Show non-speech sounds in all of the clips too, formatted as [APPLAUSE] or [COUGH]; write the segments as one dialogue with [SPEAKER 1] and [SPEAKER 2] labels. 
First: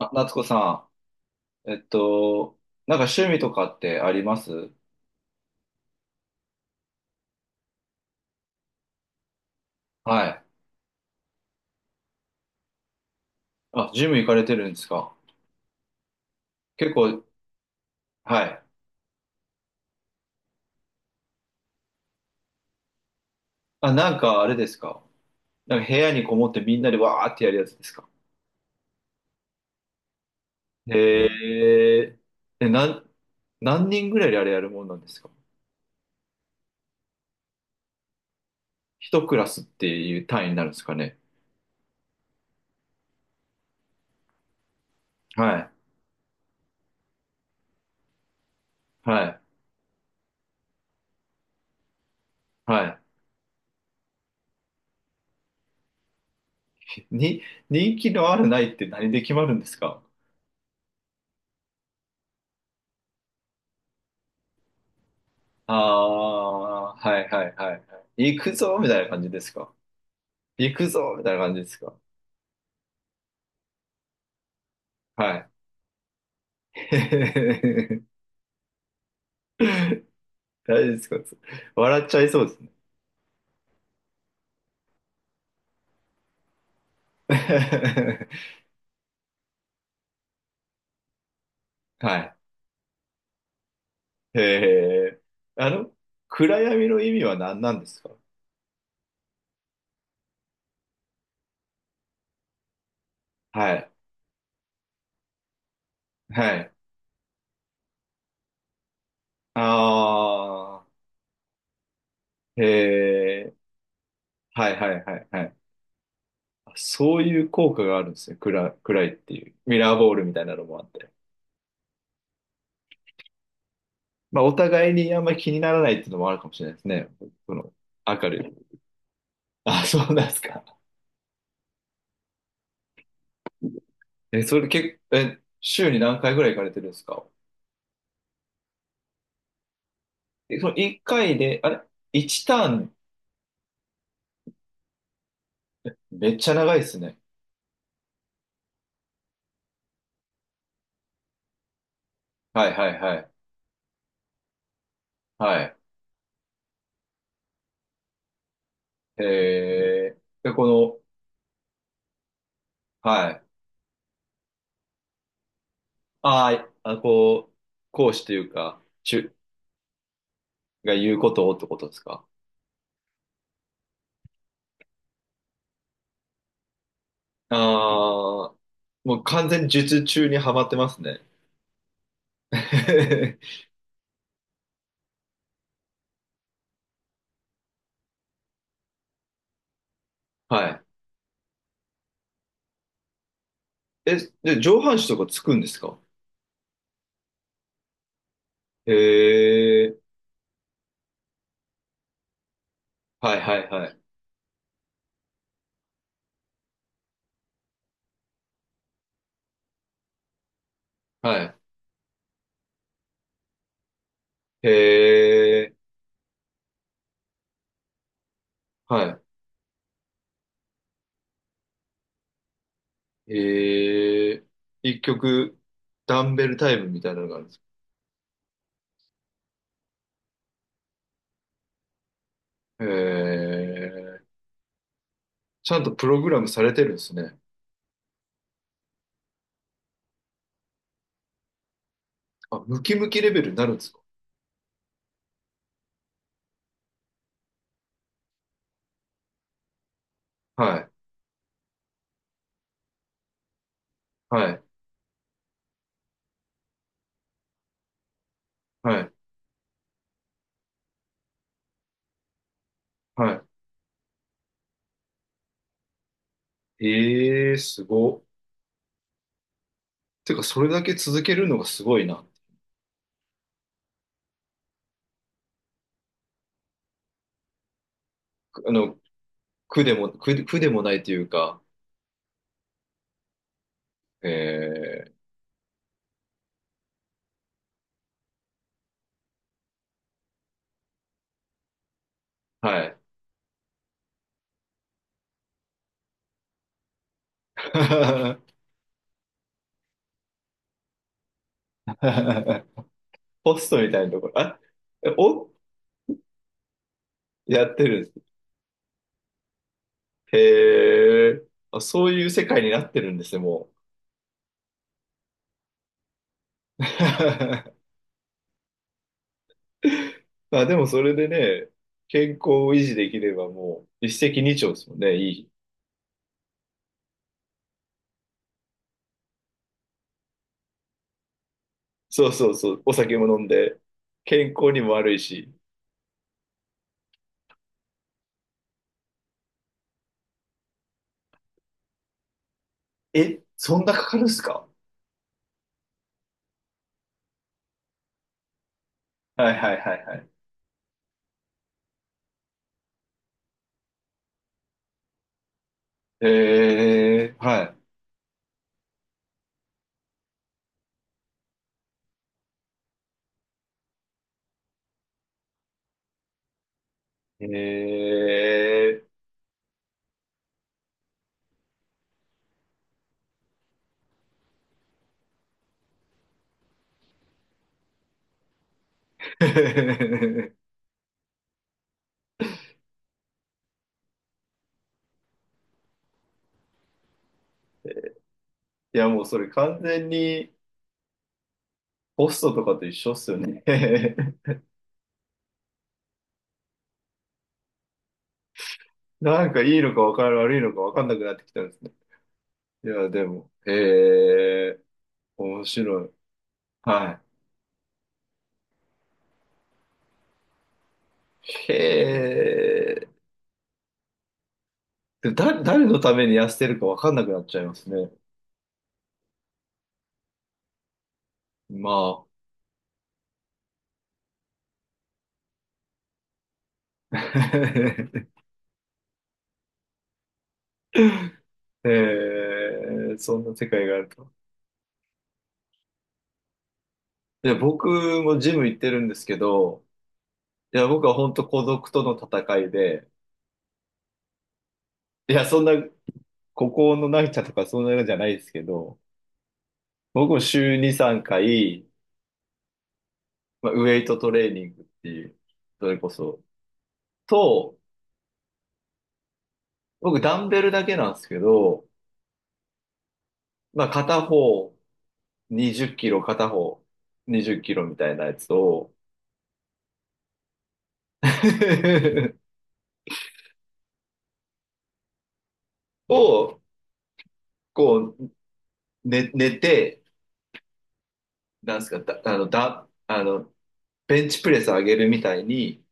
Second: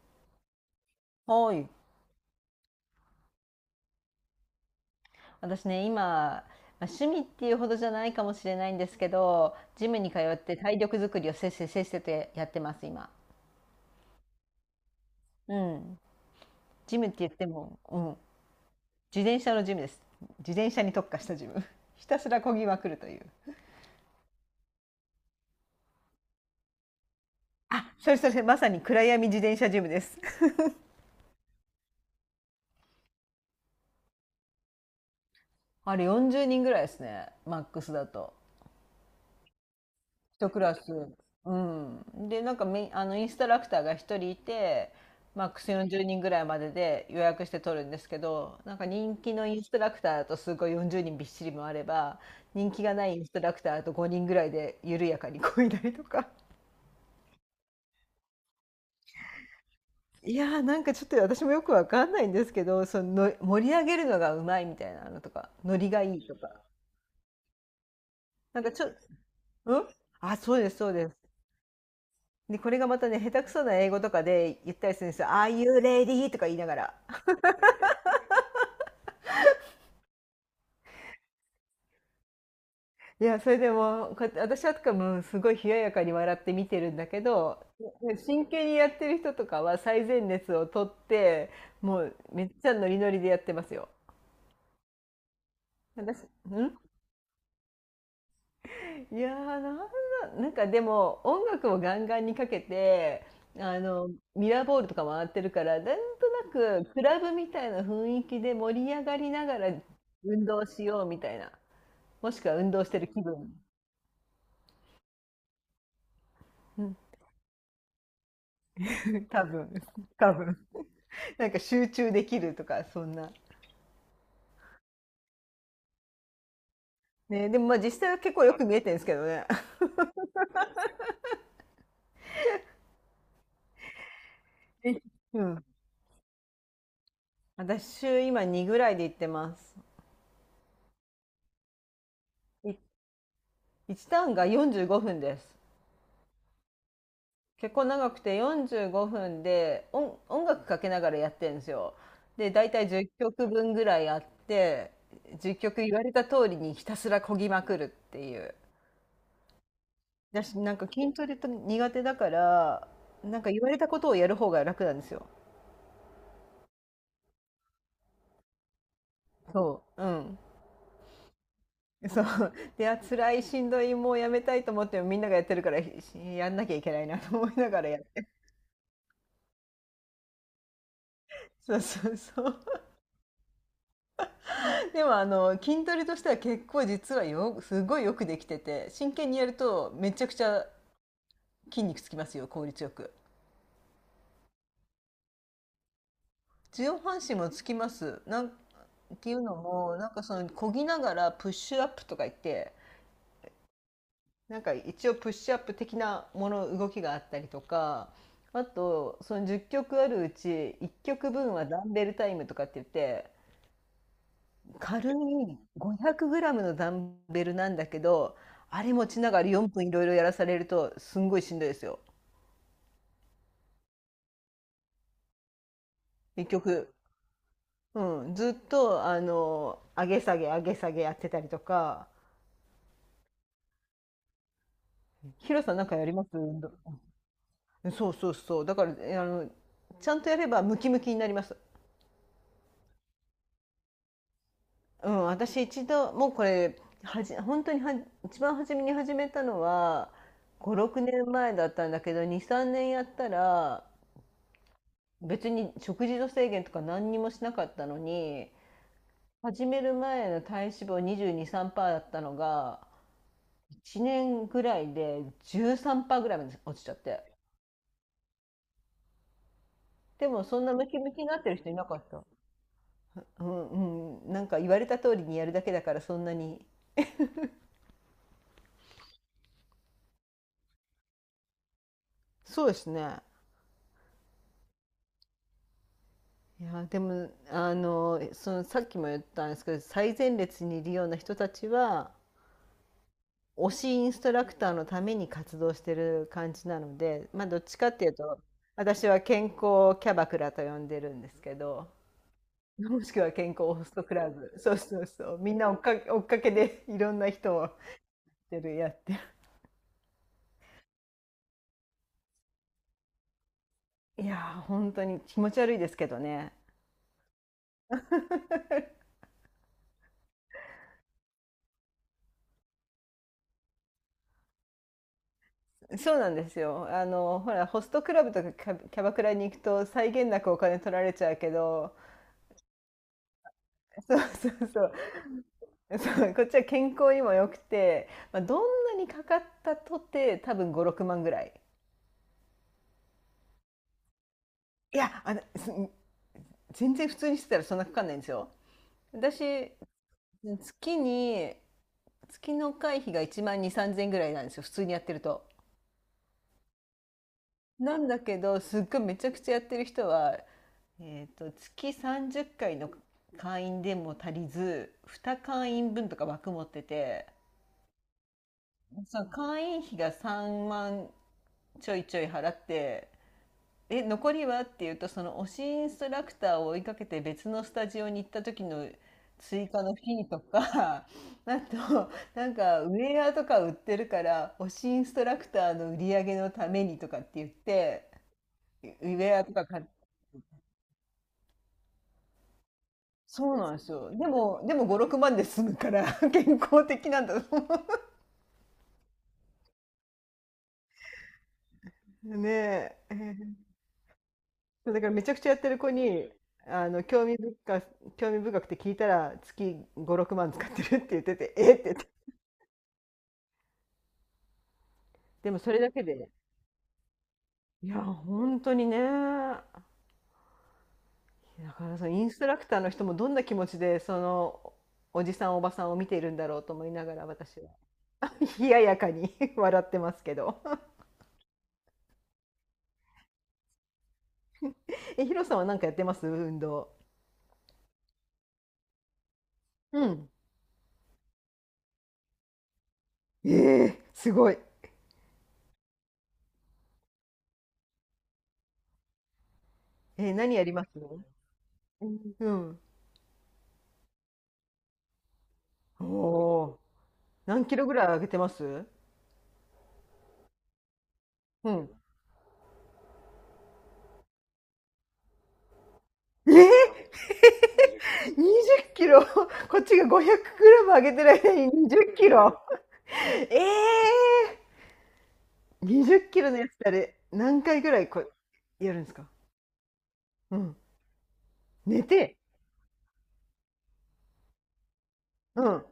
[SPEAKER 1] あ、夏子さ
[SPEAKER 2] はい。
[SPEAKER 1] ん、なんか趣味とかってあります？
[SPEAKER 2] 私ね、今、まあ、趣味っていうほどじゃないかもしれないんですけど、ジムに通
[SPEAKER 1] は
[SPEAKER 2] っ
[SPEAKER 1] い。
[SPEAKER 2] て体力作りをせっせせっせとやってます、今。
[SPEAKER 1] あ、ジム行かれてるんですか？
[SPEAKER 2] うん。
[SPEAKER 1] 結
[SPEAKER 2] ジムって
[SPEAKER 1] 構、
[SPEAKER 2] 言っても、うん。
[SPEAKER 1] はい。
[SPEAKER 2] 自転車のジムです。自転車に特化したジム。[LAUGHS] ひたすら漕ぎまくるという。
[SPEAKER 1] あ、なんかあれですか？なんか部屋にこもってみんなでわーってやるやつですか？
[SPEAKER 2] それそれ、まさに暗闇自転車ジムです。[LAUGHS]
[SPEAKER 1] へえ、え、なん、何人ぐらいであれやるもんなんですか？
[SPEAKER 2] あれ40人ぐらいですね、マックスだと。
[SPEAKER 1] 一クラスっていう単位
[SPEAKER 2] 一
[SPEAKER 1] に
[SPEAKER 2] ク
[SPEAKER 1] なるん
[SPEAKER 2] ラ
[SPEAKER 1] で
[SPEAKER 2] ス。
[SPEAKER 1] すかね？
[SPEAKER 2] うん。で、なんかみ、あの、インストラクターが一人いて、マッ
[SPEAKER 1] は
[SPEAKER 2] ク
[SPEAKER 1] い。
[SPEAKER 2] ス40人ぐらいまでで予約して取るんですけど、なんか人
[SPEAKER 1] は
[SPEAKER 2] 気
[SPEAKER 1] い。
[SPEAKER 2] のインストラクターだとすごい40人びっしりもあれば、人気が
[SPEAKER 1] は
[SPEAKER 2] ないインストラクターだと5人ぐらいで緩やかにこいだりとか。
[SPEAKER 1] い。人気のあるないって何で決まるんですか？
[SPEAKER 2] いやーなんかちょっと私もよくわかんないんですけど、その盛り上げるのがうまいみたいなのとか、ノリがいいとか。
[SPEAKER 1] ああー、はいはいはいはい。行く
[SPEAKER 2] なんか
[SPEAKER 1] ぞみたいな感じですか？
[SPEAKER 2] うん、あ、そうで
[SPEAKER 1] 行
[SPEAKER 2] す、そ
[SPEAKER 1] く
[SPEAKER 2] うで
[SPEAKER 1] ぞ
[SPEAKER 2] す。
[SPEAKER 1] みたいな感じですか？
[SPEAKER 2] で、これがまたね、下手くそな英語とかで言ったりするんですよ。
[SPEAKER 1] はい。
[SPEAKER 2] Are you ready? とか言いながら。
[SPEAKER 1] [LAUGHS] 大丈夫ですか？笑っちゃいそうですね。
[SPEAKER 2] いや、それでも、こうやって私はとかもすごい冷ややかに笑って見てるんだけど、ね真
[SPEAKER 1] [LAUGHS]
[SPEAKER 2] 剣にやってる人とかは最前列を取って、もう
[SPEAKER 1] は
[SPEAKER 2] めっちゃノリノリでやってますよ。
[SPEAKER 1] い。へえ。あの、
[SPEAKER 2] 私、
[SPEAKER 1] 暗
[SPEAKER 2] ん
[SPEAKER 1] 闇の意味は何なんですか？
[SPEAKER 2] いやー、なんかでも音楽をガンガンにかけて、
[SPEAKER 1] は
[SPEAKER 2] あ
[SPEAKER 1] い。
[SPEAKER 2] の、ミラーボールとか回ってるから、なんと
[SPEAKER 1] はい。
[SPEAKER 2] なくクラブみたいな雰囲気で盛り上がりなが
[SPEAKER 1] あ
[SPEAKER 2] ら運動しようみたいな。もしくは
[SPEAKER 1] あ、へ
[SPEAKER 2] 運動してる気
[SPEAKER 1] え。
[SPEAKER 2] 分。
[SPEAKER 1] はいはいはいはい。
[SPEAKER 2] うん、
[SPEAKER 1] そういう効果があるんですね。暗いって
[SPEAKER 2] 多
[SPEAKER 1] いう。
[SPEAKER 2] 分、
[SPEAKER 1] ミラーボールみ
[SPEAKER 2] 多
[SPEAKER 1] たいな
[SPEAKER 2] 分。
[SPEAKER 1] のもあって。
[SPEAKER 2] [LAUGHS] なんか集中できるとか、そんな。
[SPEAKER 1] まあ、お互いにあんまり気にならないっていうのもあるかもしれないですね。
[SPEAKER 2] ね、
[SPEAKER 1] こ
[SPEAKER 2] でも
[SPEAKER 1] の、
[SPEAKER 2] まあ実際は
[SPEAKER 1] 明
[SPEAKER 2] 結
[SPEAKER 1] る
[SPEAKER 2] 構よく見
[SPEAKER 1] い。
[SPEAKER 2] えてるんですけどね。
[SPEAKER 1] あ、
[SPEAKER 2] [LAUGHS]
[SPEAKER 1] そうなんですか。え、それ結構、
[SPEAKER 2] うん。
[SPEAKER 1] 週に何回ぐらい行かれてるんですか？
[SPEAKER 2] 私週今2ぐらいで行ってます。
[SPEAKER 1] え、その1回で、あれ？ 1
[SPEAKER 2] い
[SPEAKER 1] ターン？
[SPEAKER 2] 1ターンが45分です。
[SPEAKER 1] めっちゃ長いですね。
[SPEAKER 2] 結構長くて45分で音楽かけながらやってるんですよ。で、
[SPEAKER 1] は
[SPEAKER 2] 大
[SPEAKER 1] いは
[SPEAKER 2] 体
[SPEAKER 1] い
[SPEAKER 2] 10
[SPEAKER 1] はい。
[SPEAKER 2] 曲分ぐらいあって、10
[SPEAKER 1] はい。
[SPEAKER 2] 曲言われた通りにひたすらこぎまくるっていう。
[SPEAKER 1] えで、
[SPEAKER 2] 私
[SPEAKER 1] こ
[SPEAKER 2] なんか
[SPEAKER 1] の、
[SPEAKER 2] 筋トレと苦手だから、
[SPEAKER 1] は
[SPEAKER 2] なん
[SPEAKER 1] い。
[SPEAKER 2] か言われたことをやる方が楽なんですよ。
[SPEAKER 1] あーあ、こう、講師というか、中
[SPEAKER 2] そう。うん。
[SPEAKER 1] が言うことをってことです
[SPEAKER 2] [LAUGHS] そ
[SPEAKER 1] か？
[SPEAKER 2] うであ辛いしんどいもうやめたいと思ってもみんながやってるからしやんなきゃいけないなと思
[SPEAKER 1] あ
[SPEAKER 2] いながらやって。
[SPEAKER 1] あー、もう完全に術中にはまってますね。
[SPEAKER 2] [LAUGHS] そうそうそう。
[SPEAKER 1] [LAUGHS]
[SPEAKER 2] [LAUGHS] でも筋トレとしては結構実はすごいよくできてて、真剣にやるとめちゃくちゃ
[SPEAKER 1] はい。
[SPEAKER 2] 筋肉つきますよ、効率よく。
[SPEAKER 1] え、で、上半身とかつくんですか？
[SPEAKER 2] 上半身もつきます。なんっていうの
[SPEAKER 1] へえ、
[SPEAKER 2] もなんか、その漕ぎながらプッシュアップとか言って、
[SPEAKER 1] はいはいはい。
[SPEAKER 2] なんか一応プッシュアップ的なもの、動きがあったりとか、あとその10曲あるうち1曲
[SPEAKER 1] はい。
[SPEAKER 2] 分はダンベルタイムとかって言って、
[SPEAKER 1] へ
[SPEAKER 2] 軽い
[SPEAKER 1] え、
[SPEAKER 2] 500g のダンベルなんだけど、あれ
[SPEAKER 1] は
[SPEAKER 2] 持ち
[SPEAKER 1] い。
[SPEAKER 2] ながら4分いろいろやらされるとすんごいしんどいですよ。
[SPEAKER 1] ええ、一曲、ダン
[SPEAKER 2] 一
[SPEAKER 1] ベルタイ
[SPEAKER 2] 曲。
[SPEAKER 1] ムみたいなのがあるんです？
[SPEAKER 2] うん、ずっと上げ下げ上げ下げやってたりとか。
[SPEAKER 1] ええ、
[SPEAKER 2] ヒロ
[SPEAKER 1] ち
[SPEAKER 2] さ
[SPEAKER 1] ゃ
[SPEAKER 2] ん
[SPEAKER 1] ん
[SPEAKER 2] なん
[SPEAKER 1] と
[SPEAKER 2] かや
[SPEAKER 1] プ
[SPEAKER 2] り
[SPEAKER 1] ロ
[SPEAKER 2] ます？
[SPEAKER 1] グラム
[SPEAKER 2] 運
[SPEAKER 1] さ
[SPEAKER 2] 動。
[SPEAKER 1] れてるんですね。
[SPEAKER 2] そうそうそう。だからあのちゃんとやればムキムキになります。
[SPEAKER 1] あ、ムキムキレベルになるんですか？
[SPEAKER 2] うん、私一度もうこれ本当には一番初めに始めたのは
[SPEAKER 1] はい、
[SPEAKER 2] 56年前だったんだけど、23年やったら、
[SPEAKER 1] はい、
[SPEAKER 2] 別に食事の制限とか何にもしなかったのに、
[SPEAKER 1] はい、
[SPEAKER 2] 始める前の体脂肪2223%だったのが
[SPEAKER 1] は
[SPEAKER 2] 1年ぐらいで13%ぐらいまで落ち
[SPEAKER 1] い。
[SPEAKER 2] ちゃって、
[SPEAKER 1] ええ、すごっ。
[SPEAKER 2] で
[SPEAKER 1] てか、
[SPEAKER 2] もそ
[SPEAKER 1] そ
[SPEAKER 2] ん
[SPEAKER 1] れ
[SPEAKER 2] な
[SPEAKER 1] だ
[SPEAKER 2] ム
[SPEAKER 1] け
[SPEAKER 2] キム
[SPEAKER 1] 続
[SPEAKER 2] キに
[SPEAKER 1] け
[SPEAKER 2] なっ
[SPEAKER 1] る
[SPEAKER 2] てる
[SPEAKER 1] のが
[SPEAKER 2] 人い
[SPEAKER 1] す
[SPEAKER 2] なか
[SPEAKER 1] ご
[SPEAKER 2] っ
[SPEAKER 1] い
[SPEAKER 2] た。
[SPEAKER 1] な。
[SPEAKER 2] うんうん、なんか言われた通りにやるだけだからそんなに。
[SPEAKER 1] あの、苦でもないというか、
[SPEAKER 2] そうですね。
[SPEAKER 1] ええ、
[SPEAKER 2] いやでも、さっきも言ったんですけど、最前列にいるような人たちは
[SPEAKER 1] はい。
[SPEAKER 2] 推しインストラクターのために活動してる感じなので、まあどっちかっていうと
[SPEAKER 1] [LAUGHS]
[SPEAKER 2] 私は健康キャバクラと呼んでるんですけど、もしくは健
[SPEAKER 1] ポス
[SPEAKER 2] 康
[SPEAKER 1] ト
[SPEAKER 2] ホ
[SPEAKER 1] み
[SPEAKER 2] ス
[SPEAKER 1] た
[SPEAKER 2] ト
[SPEAKER 1] いな
[SPEAKER 2] ク
[SPEAKER 1] とこ
[SPEAKER 2] ラ
[SPEAKER 1] ろ、
[SPEAKER 2] ブ。
[SPEAKER 1] あ、
[SPEAKER 2] そうそう
[SPEAKER 1] え
[SPEAKER 2] そう、
[SPEAKER 1] お、
[SPEAKER 2] みんな追っかけ追っかけでいろんな人を
[SPEAKER 1] や
[SPEAKER 2] やっ
[SPEAKER 1] ってるんです。
[SPEAKER 2] てるやってる。
[SPEAKER 1] へえ、あ、そういう世界になってるんですね、も
[SPEAKER 2] いやー本当に気持ち悪いですけどね。
[SPEAKER 1] う。[LAUGHS]
[SPEAKER 2] [LAUGHS]
[SPEAKER 1] [LAUGHS] まあでもそれでね、健康を維持できればもう一石二鳥ですもんね、いい。
[SPEAKER 2] そうなんですよ。あの、ほら、ホストクラブとかキャバクラに行くと際限なくお金取られちゃうけど、
[SPEAKER 1] そうそうそう、お酒も飲んで、
[SPEAKER 2] そうそ
[SPEAKER 1] 健
[SPEAKER 2] う
[SPEAKER 1] 康に
[SPEAKER 2] そ
[SPEAKER 1] も
[SPEAKER 2] う
[SPEAKER 1] 悪いし。
[SPEAKER 2] そう、こっちは健康にも良くて、まあ、どんなにかかったとて多分56万ぐらい。
[SPEAKER 1] え、そんなかかるんすか？
[SPEAKER 2] いや、あのす全然普通にしてたらそんなかかんないんですよ、私。
[SPEAKER 1] はいはいはいはい。
[SPEAKER 2] 月に月の会費が1万2 3 0 0 0ぐらいなんですよ、普通にやってると。
[SPEAKER 1] えー、は
[SPEAKER 2] なんだけど、すっごいめちゃくちゃやってる人は、月30回の会員でも足りず、2会員分とか枠持ってて、
[SPEAKER 1] い。え
[SPEAKER 2] その会員費が3万ちょいちょい払って、「え、残りは?」って言うと、その推しインストラクターを追いかけて別のスタジオに行った時の追加のフィーと
[SPEAKER 1] ー。
[SPEAKER 2] か。 [LAUGHS] あとなんかウェアとか売ってるから推しインストラクターの売り上げのためにとかって言ってウ
[SPEAKER 1] [LAUGHS] いやもうそ
[SPEAKER 2] ェア
[SPEAKER 1] れ
[SPEAKER 2] とか
[SPEAKER 1] 完
[SPEAKER 2] 買って。
[SPEAKER 1] 全にホストとかと一緒っすよ
[SPEAKER 2] そう
[SPEAKER 1] ね。
[SPEAKER 2] なんですよ。でも5、6万で済むから [LAUGHS] 健康的なんだと思
[SPEAKER 1] [LAUGHS] なんかいいのか分かる、悪いのか分かんなくなってきたんですね。
[SPEAKER 2] う。ね
[SPEAKER 1] いや
[SPEAKER 2] え。
[SPEAKER 1] でも、ー、
[SPEAKER 2] そうだから、めちゃくちゃやっ
[SPEAKER 1] 面
[SPEAKER 2] てる子
[SPEAKER 1] 白い。
[SPEAKER 2] に、あの、
[SPEAKER 1] はい。
[SPEAKER 2] 興味深くて聞いたら、月5、6万使ってるって言ってて、[LAUGHS]
[SPEAKER 1] へ
[SPEAKER 2] えって言って。
[SPEAKER 1] え、でも
[SPEAKER 2] でもそれ
[SPEAKER 1] 誰
[SPEAKER 2] だ
[SPEAKER 1] の
[SPEAKER 2] け
[SPEAKER 1] ため
[SPEAKER 2] で、
[SPEAKER 1] に痩せてるかわかんなくなっちゃいます
[SPEAKER 2] いや、
[SPEAKER 1] ね。
[SPEAKER 2] 本当にね、だか
[SPEAKER 1] ま
[SPEAKER 2] ら、そのインストラクターの人もどんな気持ちで、おじさんおばさんを見ているんだろうと思いながら、私は
[SPEAKER 1] あ。[LAUGHS]
[SPEAKER 2] [LAUGHS] 冷ややかに [LAUGHS] 笑ってますけど。
[SPEAKER 1] へえ、そんな世界があると。
[SPEAKER 2] ヒロさんは何かやってます？運動。
[SPEAKER 1] いや、僕もジム行ってるんですけど、
[SPEAKER 2] うん。
[SPEAKER 1] いや、僕は本当孤独との戦いで、
[SPEAKER 2] ええ、すごい。
[SPEAKER 1] いや、そんな、孤高の成田とかそんなのじゃないですけど、僕も
[SPEAKER 2] 何やり
[SPEAKER 1] 週
[SPEAKER 2] ます？
[SPEAKER 1] 2、3回、
[SPEAKER 2] うん、うん。
[SPEAKER 1] まあ、ウェイトトレーニングっていう、それこそ、
[SPEAKER 2] おー、何キ
[SPEAKER 1] と、
[SPEAKER 2] ロぐらい上げてます？
[SPEAKER 1] 僕ダンベルだけなんですけ
[SPEAKER 2] う
[SPEAKER 1] ど、
[SPEAKER 2] ん。
[SPEAKER 1] まあ、片方20キロ片
[SPEAKER 2] えー、20
[SPEAKER 1] 方、20キロみたいなやつを、
[SPEAKER 2] キロ [LAUGHS] こっちが500グラム上げてる間に20キ
[SPEAKER 1] [LAUGHS]
[SPEAKER 2] ロえ20キロの
[SPEAKER 1] を、
[SPEAKER 2] やつってあれ何回ぐらい
[SPEAKER 1] こ
[SPEAKER 2] こ
[SPEAKER 1] う、
[SPEAKER 2] うやるんですか？
[SPEAKER 1] 寝て、
[SPEAKER 2] うん。
[SPEAKER 1] なんですか、
[SPEAKER 2] 寝
[SPEAKER 1] だ、あ
[SPEAKER 2] て。
[SPEAKER 1] の、だ、あの、ベンチプレス上げるみたい
[SPEAKER 2] う
[SPEAKER 1] に、
[SPEAKER 2] ん。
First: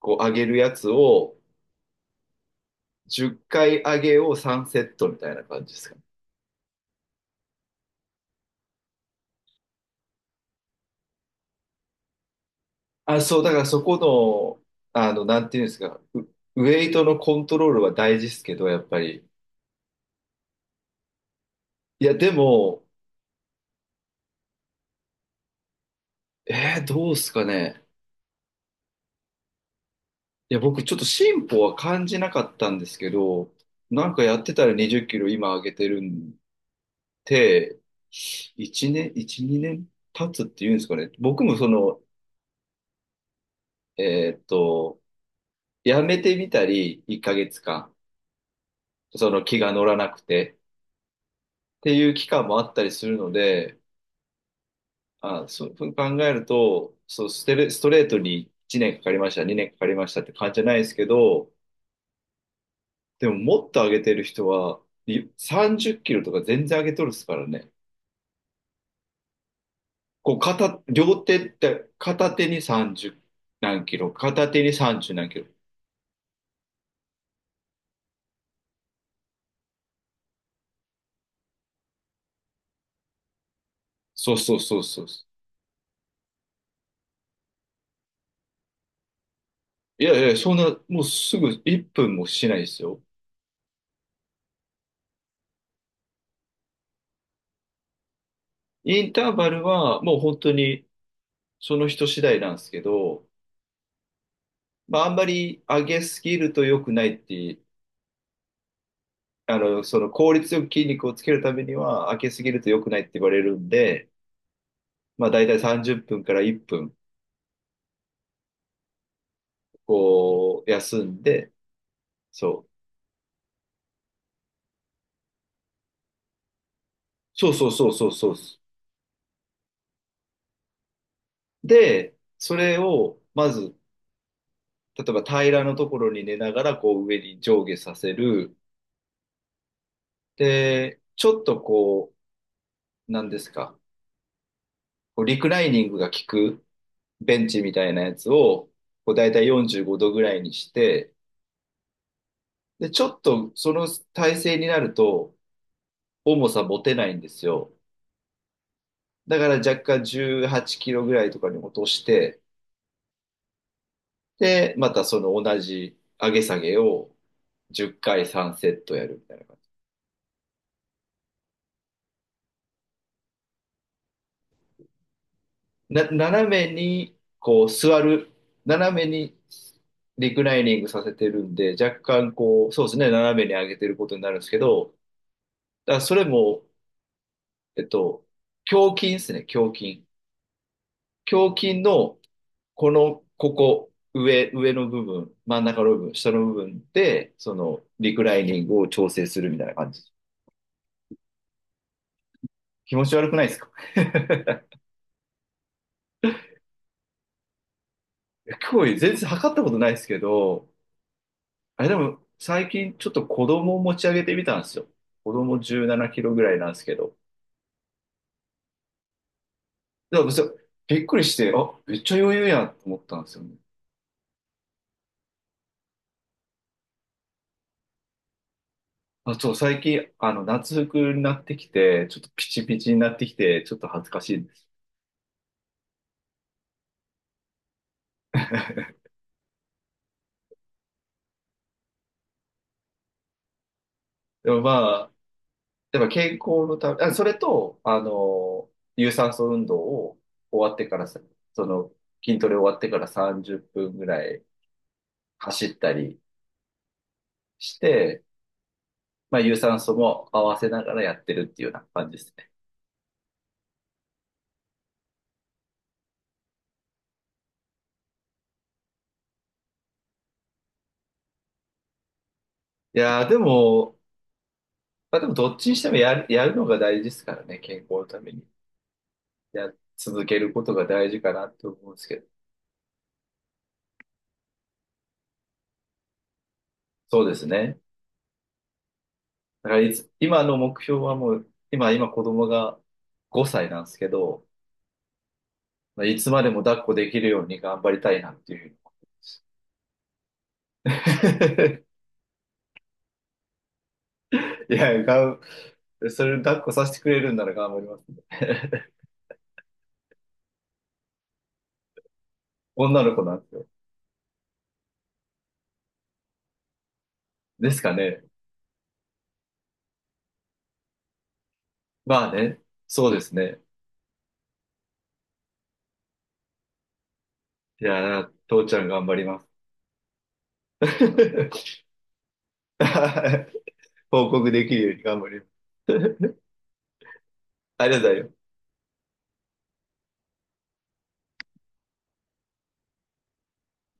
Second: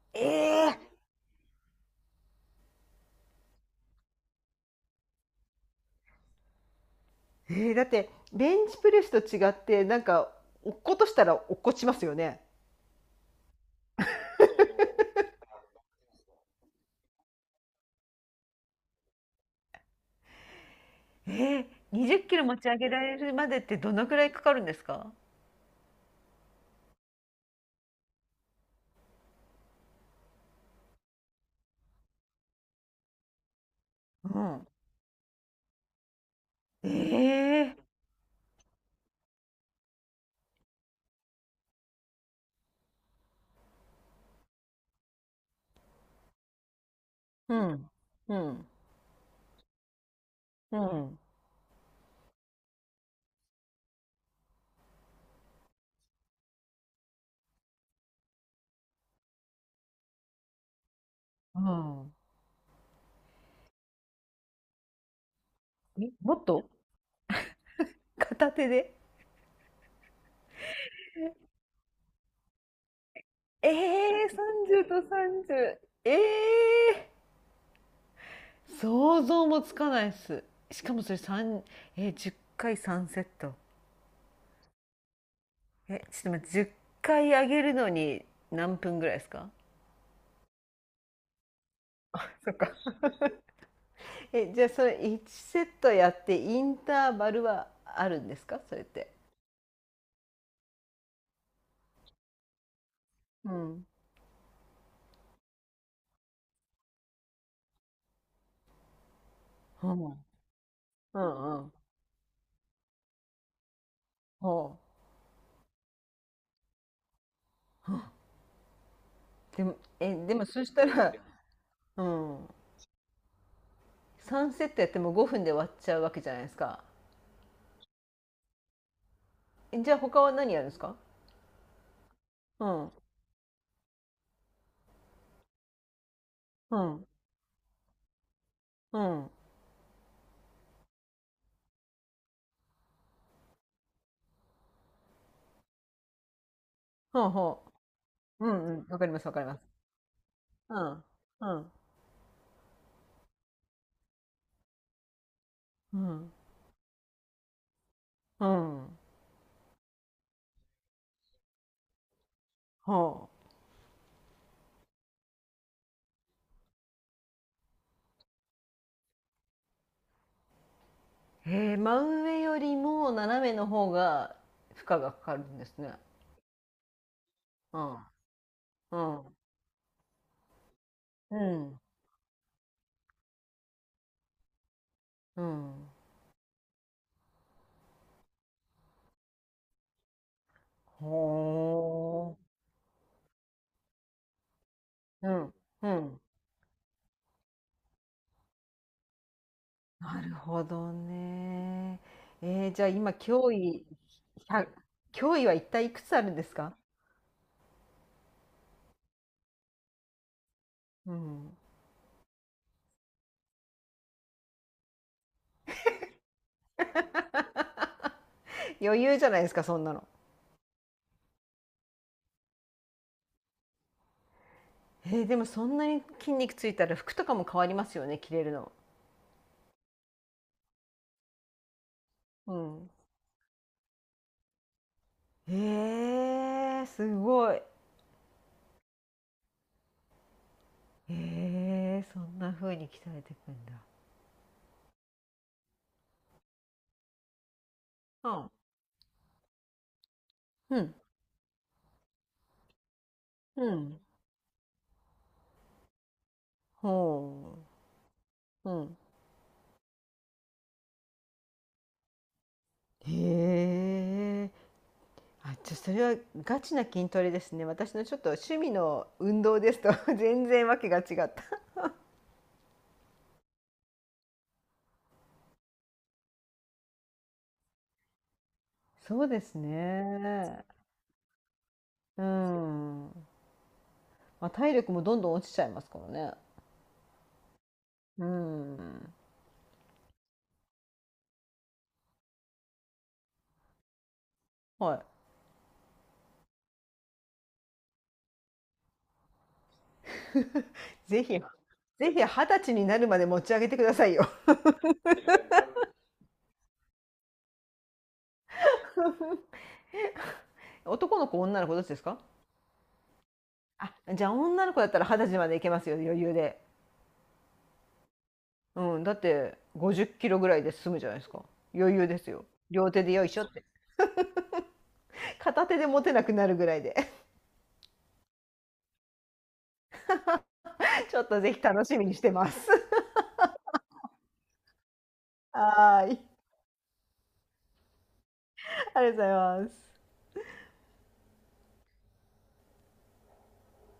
[SPEAKER 1] こう上げる
[SPEAKER 2] え
[SPEAKER 1] や
[SPEAKER 2] ー、
[SPEAKER 1] つを、10回上げを3セットみたいな感じですかね。
[SPEAKER 2] だって、ベンチプレスと違ってなんか落っことしたら落っこちますよね。
[SPEAKER 1] あ、そう、だからそこの、なんていうんですか、ウェイトのコントロールは大事ですけど、やっぱり。い
[SPEAKER 2] 20
[SPEAKER 1] や、
[SPEAKER 2] キ
[SPEAKER 1] で
[SPEAKER 2] ロ持ち上
[SPEAKER 1] も、
[SPEAKER 2] げられるまでってどのくらいかかるんですか？
[SPEAKER 1] どうですかね。いや、僕ちょっと進歩は感じなかったんですけど、なんかや
[SPEAKER 2] う
[SPEAKER 1] ってた
[SPEAKER 2] ん。
[SPEAKER 1] ら20キロ今上げてるん
[SPEAKER 2] ええー。
[SPEAKER 1] で、1年、1、2年経つっていうんですかね。僕もその、えーっと、やめてみたり、1ヶ
[SPEAKER 2] う
[SPEAKER 1] 月
[SPEAKER 2] んうん
[SPEAKER 1] 間、その気が乗らなくて
[SPEAKER 2] うん
[SPEAKER 1] っていう期間もあったりするので、あ、そう考えると、そう、ストレートに1年かかりました、2年かかりましたって感じじゃないですけど、
[SPEAKER 2] うん。
[SPEAKER 1] でももっと上げてる人は、30キロと
[SPEAKER 2] も
[SPEAKER 1] か
[SPEAKER 2] っと。
[SPEAKER 1] 全然上げとるっすからね。
[SPEAKER 2] 片手で。
[SPEAKER 1] こう両手って片手に30
[SPEAKER 2] え
[SPEAKER 1] 何キロ、
[SPEAKER 2] えー、
[SPEAKER 1] 片手に
[SPEAKER 2] 30と
[SPEAKER 1] 30何キロ。
[SPEAKER 2] 30。ええー、想像もつかないっす。しかもそれ三えー、10回3セット。
[SPEAKER 1] そうそうそうそう。
[SPEAKER 2] え、ちょっと待って、10回上げるのに何分ぐらいですか？
[SPEAKER 1] いやいや、そんな、もうすぐ1分もし
[SPEAKER 2] そ
[SPEAKER 1] な
[SPEAKER 2] っ
[SPEAKER 1] いで
[SPEAKER 2] か。
[SPEAKER 1] すよ。
[SPEAKER 2] え、じゃあそれ1セットやってインターバルはあるんですかそれっ
[SPEAKER 1] イ
[SPEAKER 2] て。
[SPEAKER 1] ンターバルはもう本当にその人次第なんですけど、
[SPEAKER 2] うん。
[SPEAKER 1] まああんまり上げすぎると良くないって、
[SPEAKER 2] ほ
[SPEAKER 1] その
[SPEAKER 2] う。
[SPEAKER 1] 効率よく筋肉を
[SPEAKER 2] う
[SPEAKER 1] つけるた
[SPEAKER 2] んう
[SPEAKER 1] め
[SPEAKER 2] ん。
[SPEAKER 1] には上げすぎると良くないって言われるんで、
[SPEAKER 2] ほ
[SPEAKER 1] まあだいたい30分から1分、
[SPEAKER 2] う。でも
[SPEAKER 1] こ
[SPEAKER 2] そ
[SPEAKER 1] う、
[SPEAKER 2] した
[SPEAKER 1] 休
[SPEAKER 2] ら、
[SPEAKER 1] んで、
[SPEAKER 2] うん、
[SPEAKER 1] そう。
[SPEAKER 2] 3セットやっても5分で終わっちゃうわけじゃないですか。
[SPEAKER 1] そうそうそうそうそう。
[SPEAKER 2] じゃあ他は何やるんですか？
[SPEAKER 1] で、そ
[SPEAKER 2] う
[SPEAKER 1] れ
[SPEAKER 2] ん。
[SPEAKER 1] を、まず、例えば平らのところに寝ながら、
[SPEAKER 2] う
[SPEAKER 1] こう
[SPEAKER 2] ん。
[SPEAKER 1] 上に上下させる。
[SPEAKER 2] うん。
[SPEAKER 1] で、ちょっとこう、なんですか、こうリクライニングが効く
[SPEAKER 2] ほう
[SPEAKER 1] ベンチ
[SPEAKER 2] ほ
[SPEAKER 1] みたいなやつ
[SPEAKER 2] う。うん
[SPEAKER 1] を、
[SPEAKER 2] うん。わか
[SPEAKER 1] こ
[SPEAKER 2] り
[SPEAKER 1] う
[SPEAKER 2] ま
[SPEAKER 1] だ
[SPEAKER 2] す、
[SPEAKER 1] い
[SPEAKER 2] わ
[SPEAKER 1] た
[SPEAKER 2] か
[SPEAKER 1] い
[SPEAKER 2] ります。
[SPEAKER 1] 45度ぐらいにし
[SPEAKER 2] うん。
[SPEAKER 1] て、
[SPEAKER 2] うん。
[SPEAKER 1] で、ちょっとその体勢になると、
[SPEAKER 2] うん。
[SPEAKER 1] 重さ持てないんですよ。
[SPEAKER 2] うん。
[SPEAKER 1] だから若干18キロぐらいとかに落として、
[SPEAKER 2] ほ
[SPEAKER 1] で、またその同じ上げ下げを10回3セットやるみたいな。
[SPEAKER 2] う。へえ、真上よりも斜めの方が負荷がかかるんですね。
[SPEAKER 1] 斜めにこう
[SPEAKER 2] う
[SPEAKER 1] 座
[SPEAKER 2] ん。
[SPEAKER 1] る、
[SPEAKER 2] う
[SPEAKER 1] 斜めに
[SPEAKER 2] ん。
[SPEAKER 1] リクライニングさせて
[SPEAKER 2] う
[SPEAKER 1] るんで、
[SPEAKER 2] ん。
[SPEAKER 1] 若干こう、そうですね、斜めに上げてることになるんですけど、
[SPEAKER 2] うん。
[SPEAKER 1] だからそれも、えっと、胸筋ですね、胸筋。
[SPEAKER 2] ほ
[SPEAKER 1] 胸筋の、この、ここ、上の部
[SPEAKER 2] う。う
[SPEAKER 1] 分、
[SPEAKER 2] ん。
[SPEAKER 1] 真ん中
[SPEAKER 2] う
[SPEAKER 1] の部分、
[SPEAKER 2] ん。
[SPEAKER 1] 下の部分で、その、リクライニングを調整するみたいな感じ。
[SPEAKER 2] なるほどね。じゃあ
[SPEAKER 1] 気持
[SPEAKER 2] 今、
[SPEAKER 1] ち悪くないですか？ [LAUGHS]
[SPEAKER 2] 1脅威は一体いくつあるんですか？
[SPEAKER 1] すごい [LAUGHS] 全然測ったことないですけど、
[SPEAKER 2] うん。
[SPEAKER 1] あれでも、最近ちょっと子供を持ち上げてみたんですよ。子供17キロぐらいなんですけど。
[SPEAKER 2] 余裕じゃないですか、そんなの。
[SPEAKER 1] でもそう、びっくりして、あ、めっちゃ余裕やと思ったんですよね。
[SPEAKER 2] でもそんなに筋肉ついたら服とかも変わりますよね、着れるの。
[SPEAKER 1] あ、そう、最近、夏服になってきて、ちょっとピ
[SPEAKER 2] う
[SPEAKER 1] チピ
[SPEAKER 2] ん。
[SPEAKER 1] チになってきて、ちょっと恥ずかしいです。
[SPEAKER 2] へえ、すごい。へえ、そんな風に鍛えていくんだ。
[SPEAKER 1] でもまあ、やっぱ健康のため、あ、それと、
[SPEAKER 2] うん。
[SPEAKER 1] 有酸素運動を終わ
[SPEAKER 2] う
[SPEAKER 1] って
[SPEAKER 2] ん。
[SPEAKER 1] からさ、その、筋トレ終わってから30
[SPEAKER 2] う
[SPEAKER 1] 分
[SPEAKER 2] ん。
[SPEAKER 1] ぐらい走ったり
[SPEAKER 2] ほ
[SPEAKER 1] して、
[SPEAKER 2] ううん。
[SPEAKER 1] まあ、有酸素も合わせながらやってるっていうような感じです。
[SPEAKER 2] へえ。あ、じゃ、それはガチな筋トレですね。私のちょっと趣味の運動ですと [LAUGHS] 全然わけが違った。
[SPEAKER 1] いやー、でも、まあでもどっちにしてもやる、のが大事ですからね、健康のために。
[SPEAKER 2] そうです
[SPEAKER 1] や、続けるこ
[SPEAKER 2] ね。
[SPEAKER 1] とが大事かなって思うんですけ
[SPEAKER 2] う
[SPEAKER 1] ど。
[SPEAKER 2] ん。まあ、体力もどんどん落ちちゃいますからね。
[SPEAKER 1] そうですね。
[SPEAKER 2] うん。
[SPEAKER 1] だからいつ、今の目標はもう、今子供が5歳なんですけど、
[SPEAKER 2] はい。
[SPEAKER 1] まあ、いつまでも抱っこできるように頑張りたいなっていうふうに
[SPEAKER 2] [LAUGHS] ぜひ、ぜひ二十歳になるまで持ち上げてくださいよ。
[SPEAKER 1] [LAUGHS] いや、それ抱っこさせてくれるんなら頑張りますね。
[SPEAKER 2] 男の子女の子どっちですか？
[SPEAKER 1] [LAUGHS] 女の子なんですよ。
[SPEAKER 2] あ、じゃあ女の子だったら二十歳までいけますよ、余裕で。
[SPEAKER 1] ですかね。
[SPEAKER 2] うん、だって5 0キロぐらいで済むじゃないですか。余裕で
[SPEAKER 1] ま
[SPEAKER 2] す
[SPEAKER 1] あ
[SPEAKER 2] よ、
[SPEAKER 1] ね。
[SPEAKER 2] 両手
[SPEAKER 1] そう
[SPEAKER 2] で
[SPEAKER 1] で
[SPEAKER 2] よい
[SPEAKER 1] す
[SPEAKER 2] しょっ
[SPEAKER 1] ね。
[SPEAKER 2] て。片手で持てなくなるぐらいで。
[SPEAKER 1] いやー、父ちゃん頑張ります。
[SPEAKER 2] [LAUGHS] ちょっとぜひ
[SPEAKER 1] [LAUGHS]
[SPEAKER 2] 楽しみにしてます。
[SPEAKER 1] [LAUGHS] 報告できるように頑張り
[SPEAKER 2] [LAUGHS] はーい、
[SPEAKER 1] ます。[LAUGHS] ありがとうございます。
[SPEAKER 2] ありがとうございます。